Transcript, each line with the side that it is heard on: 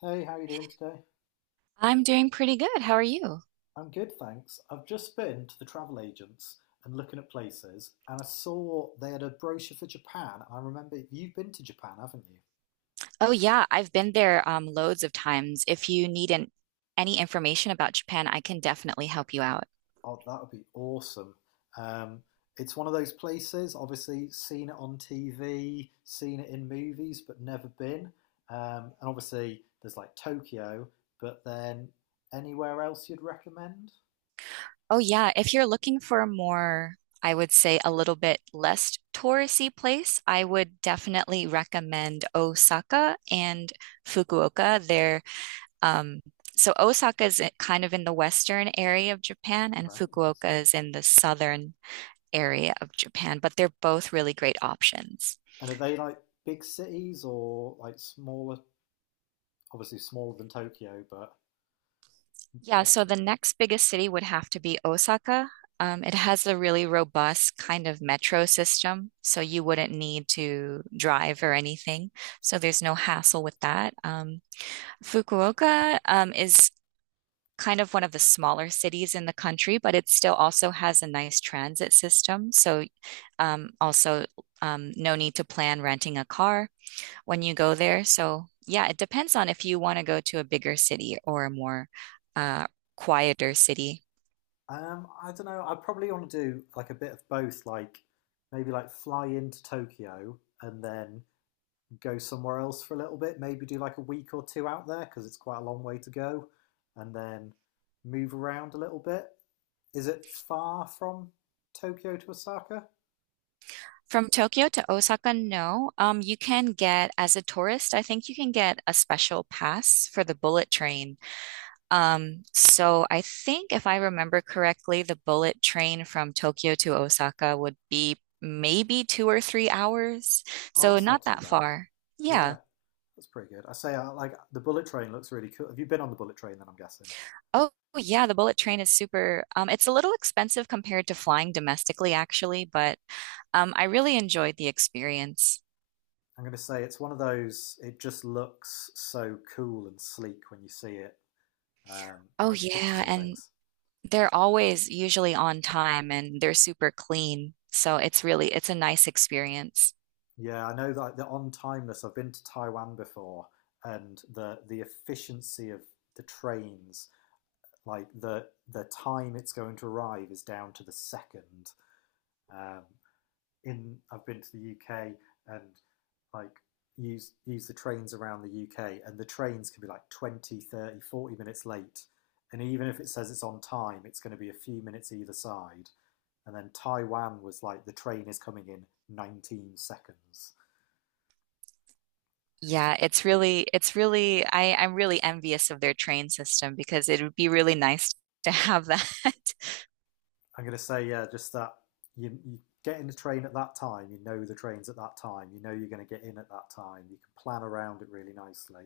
left: Hey, how are you doing today?
right: I'm doing pretty good. How are you?
left: I'm good, thanks. I've just been to the travel agents and looking at places, and I saw they had a brochure for Japan. And I remember you've been to Japan, haven't you?
right: Oh yeah, I've been there loads of times. If you need an, Any information about Japan, I can definitely help you out.
left: Oh, that would be awesome. Um, it's one of those places, obviously, seen it on TV, seen it in movies, but never been. And obviously, there's like Tokyo, but then anywhere else you'd recommend?
right: Oh yeah, if you're looking for I would say a little bit less touristy place, I would definitely recommend Osaka and Fukuoka. They're um, so Osaka is kind of in the western area of Japan, and
left: Right, yes.
right: Fukuoka is in the southern area of Japan, but they're both really great options.
left: And are they like big cities or like smaller, obviously smaller than Tokyo, but
right: Yeah, so the next biggest city would have to be Osaka. It has a really robust kind of metro system, so you wouldn't need to drive or anything. So there's no hassle with that. Fukuoka, is kind of one of the smaller cities in the country, but it still also has a nice transit system. So also no need to plan renting a car when you go there. So, yeah, it depends on if you want to go to a bigger city or a more uh, quieter city.
left: I don't know. I probably want to do like a bit of both, like maybe like fly into Tokyo and then go somewhere else for a little bit. Maybe do like a week or two out there because it's quite a long way to go, and then move around a little bit. Is it far from Tokyo to Osaka?
right: From Tokyo to Osaka, no. You can get, as a tourist, I think you can get a special pass for the bullet train. So I think if I remember correctly, the bullet train from Tokyo to Osaka would be maybe 2 or 3 hours.
left: Oh,
right: So
left: that's not
right: not
left: too
right: that
left: bad.
right: far.
left: Yeah,
right: Yeah.
left: that's pretty good. I say, like the bullet train looks really cool. Have you been on the bullet train? Then I'm guessing.
right: Oh, yeah, the bullet train is super. It's a little expensive compared to flying domestically, actually, but I really enjoyed the experience.
left: I'm going to say it's one of those. It just looks so cool and sleek when you see it, um,
right: Oh,
left: like pictures
right: yeah,
left: and
right: and
left: things.
right: they're always usually on time and they're super clean. So it's a nice experience.
left: Yeah, I know that the on timeless. I've been to Taiwan before, and the efficiency of the trains, like the time it's going to arrive, is down to the second. Um, in I've been to the UK, and like use the trains around the UK, and the trains can be like 20, 30, 40 minutes late. And even if it says it's on time, it's going to be a few minutes either side. And then Taiwan was like, the train is coming in 19 seconds. It was.
right: Yeah, I'm really envious of their train system because it would be really nice to have that.
left: I'm going to say, yeah, just that you get in the train at that time, you know the trains at that time, you know you're going to get in at that time, you can plan around it really nicely.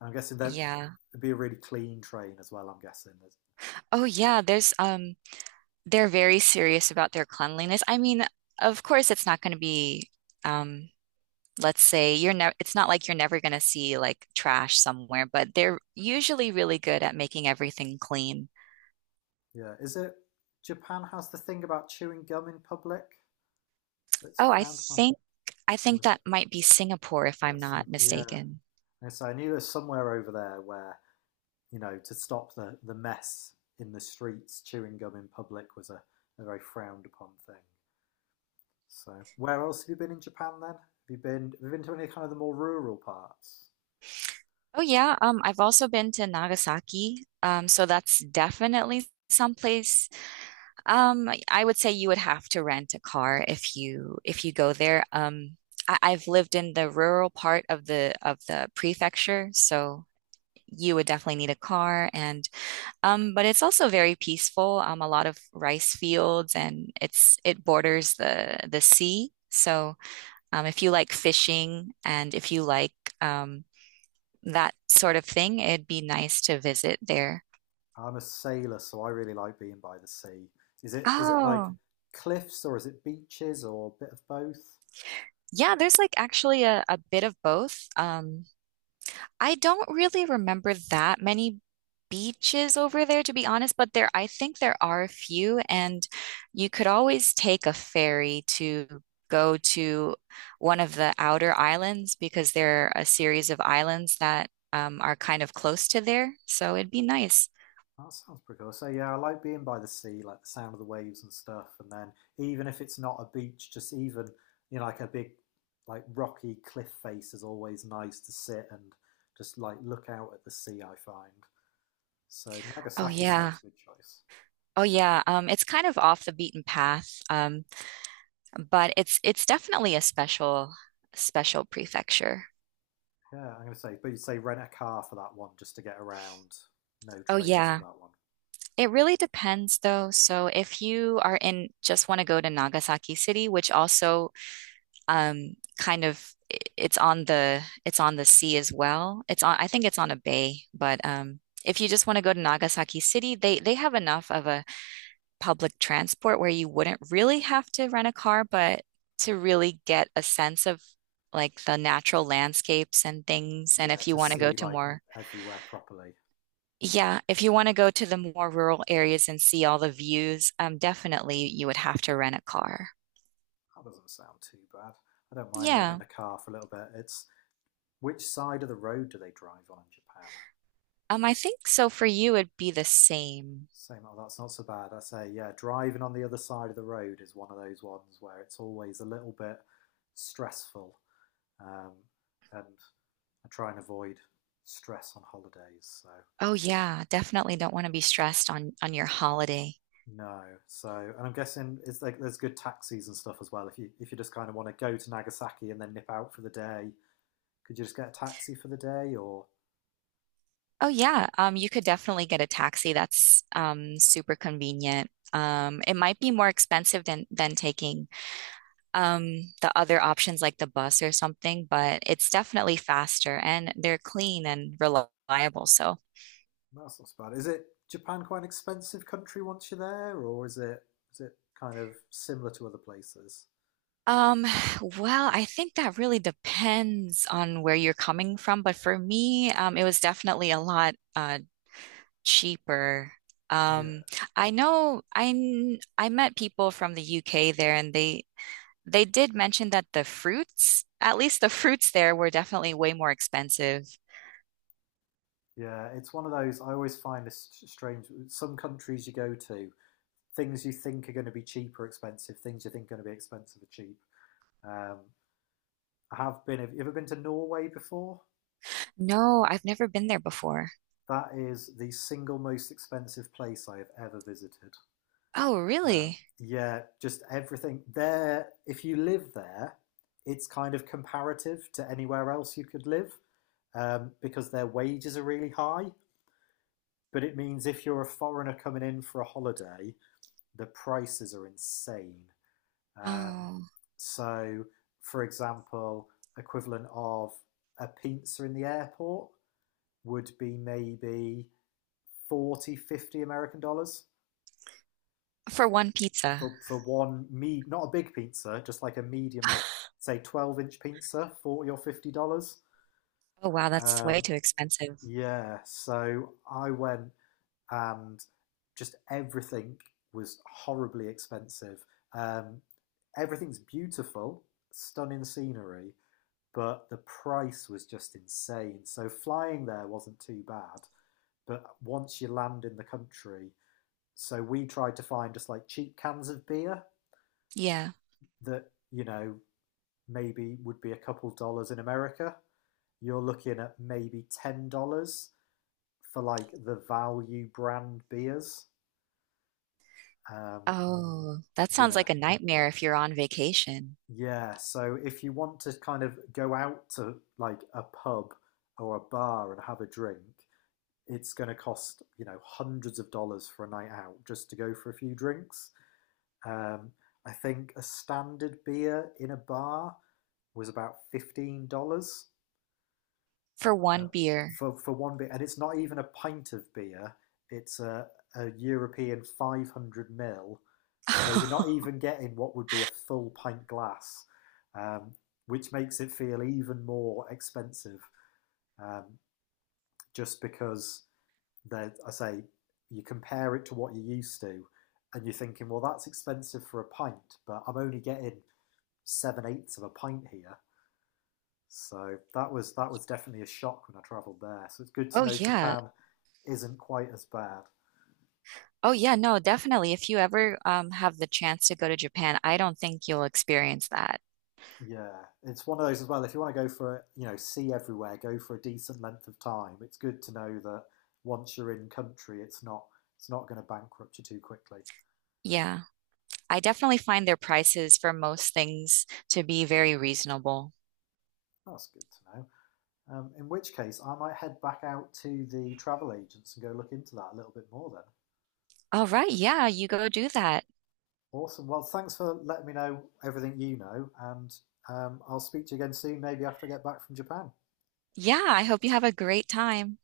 left: And I'm guessing that
right: Yeah.
left: it'd be a really clean train as well. I'm guessing there's.
right: Oh, yeah, there's they're very serious about their cleanliness. I mean, of course, it's not going to be, um, let's say you're never, it's not like you're never going to see like trash somewhere, but they're usually really good at making everything clean.
left: Yeah, is it, Japan has the thing about chewing gum in public that's
right: Oh, I
left: frowned upon?
right: think, I
left: Or
right: think that might be Singapore if
left: is
right: I'm
left: that
right: not
left: Singapore? Yeah.
right: mistaken.
left: And so I knew there's somewhere over there where, to stop the mess in the streets, chewing gum in public was a very frowned upon thing. So where else have you been in Japan then? Have you been to any kind of the more rural parts?
right: Oh yeah, I've also been to Nagasaki, so that's definitely someplace. I would say you would have to rent a car if you go there. Um, I've lived in the rural part of the prefecture, so you would definitely need a car and but it's also very peaceful. A lot of rice fields and it borders the sea. So if you like fishing and if you like um, that sort of thing, it'd be nice to visit there.
left: I'm a sailor, so I really like being by the sea. Is it like
right: Oh,
left: cliffs or is it beaches or a bit of both?
right: yeah, there's like actually a bit of both. I don't really remember that many beaches over there, to be honest, but I think there are a few, and you could always take a ferry to go to one of the outer islands because there are a series of islands that are kind of close to there. So it'd be nice.
left: That sounds pretty cool. So yeah, I like being by the sea, like the sound of the waves and stuff. And then even if it's not a beach, just even, like a big, like rocky cliff face is always nice to sit and just like look out at the sea, I find. So
right: Oh
left: Nagasaki
right: yeah.
left: sounds a good choice.
right: Oh yeah. It's kind of off the beaten path, but it's definitely a special prefecture.
left: Yeah, I'm gonna say, but you'd say rent a car for that one just to get around. No
right: Oh
left: trains for
right: yeah.
left: that one.
right: It really depends though. So if you are in just want to go to Nagasaki City, which also kind of it's on the sea as well. It's on I think it's on a bay, but if you just want to go to Nagasaki City, they have enough of a public transport where you wouldn't really have to rent a car, but to really get a sense of like the natural landscapes and things and
left: Yeah,
right: if
left: to
right: you want to go
left: see
right: to
left: like
right: more.
left: everywhere properly.
right: Yeah, if you want to go to the more rural areas and see all the views, definitely you would have to rent a car.
left: That doesn't sound too bad. I don't mind renting
right: Yeah.
left: a car for a little bit. It's Which side of the road do they drive on in Japan?
right: I think so for you it'd be the same.
left: Same, oh, that's not so bad. I say, yeah, driving on the other side of the road is one of those ones where it's always a little bit stressful. Um, and I try and avoid stress on holidays. So
right: Oh yeah, definitely don't want to be stressed on your holiday.
left: no. So, and I'm guessing it's like there's good taxis and stuff as well. If you just kind of want to go to Nagasaki and then nip out for the day, could you just get a taxi for the day, or.
right: Oh yeah, you could definitely get a taxi. That's super convenient. It might be more expensive than taking the other options like the bus or something, but it's definitely faster and they're clean and reliable. So.
left: That's not so bad. Is it Japan quite an expensive country once you're there, or is it kind of similar to other places?
right: Um, well, I think that really depends on where you're coming from, but for me, it was definitely a lot cheaper.
left: Yeah,
right: Um, I know I kn- I met people from the UK there and they did mention that the fruits, at least the fruits there were definitely way more expensive.
left: yeah. It's one of those, I always find this strange. Some countries you go to, things you think are going to be cheap are expensive. Things you think are going to be expensive are cheap. Um, I have been. Have you ever been to Norway before?
right: No, I've never been there before.
left: That is the single most expensive place I have ever visited.
right: Oh, really?
left: Yeah, just everything there. If you live there, it's kind of comparative to anywhere else you could live, because their wages are really high. But it means if you're a foreigner coming in for a holiday, the prices are insane. Um,
right: Oh,
left: so, for example, equivalent of a pizza in the airport would be maybe 40, 50 American dollars.
right: for one pizza.
left: For one, me, not a big pizza, just like a medium, like say 12 inch pizza, $40 or $50.
right: Oh, wow, that's way
left: Um,
right: too expensive.
left: yeah, so I went, and just everything was horribly expensive. Um, Everything's beautiful, stunning scenery, but the price was just insane. So flying there wasn't too bad, but once you land in the country, so we tried to find just like cheap cans of beer
right: Yeah.
left: that maybe would be a couple dollars in America. You're looking at maybe $10 for like the value brand beers. Um,
right: Oh, that sounds
left: yeah,
right: like a nightmare if you're on vacation
left: yeah. So if you want to kind of go out to like a pub or a bar and have a drink, it's going to cost hundreds of dollars for a night out just to go for a few drinks. Um, I think a standard beer in a bar was about $15.
right: for
left: uh,
right: one beer.
left: for one beer, and it's not even a pint of beer. It's a European 500 mil, so you're not even getting what would be a full pint glass, um, which makes it feel even more expensive. Um, just because that, I say, you compare it to what you're used to, and you're thinking, well, that's expensive for a pint, but I'm only getting seven-eighths of a pint here. So that was definitely a shock when I travelled there. So it's good to
right: Oh
left: know
right: yeah.
left: Japan isn't quite as bad.
right: Oh yeah, no, definitely. If you ever have the chance to go to Japan, I don't think you'll experience that.
left: Yeah, it's one of those as well. If you want to go for, see everywhere, go for a decent length of time. It's good to know that once you're in country, it's not going to bankrupt you too quickly.
right: Yeah. I definitely find their prices for most things to be very reasonable.
left: That's good to know. In which case, I might head back out to the travel agents and go look into that a little bit more then.
right: All right, yeah, you go do that.
left: Awesome. Well, thanks for letting me know everything you know, and I'll speak to you again soon, maybe after I get back from Japan.
right: Yeah, I hope you have a great time.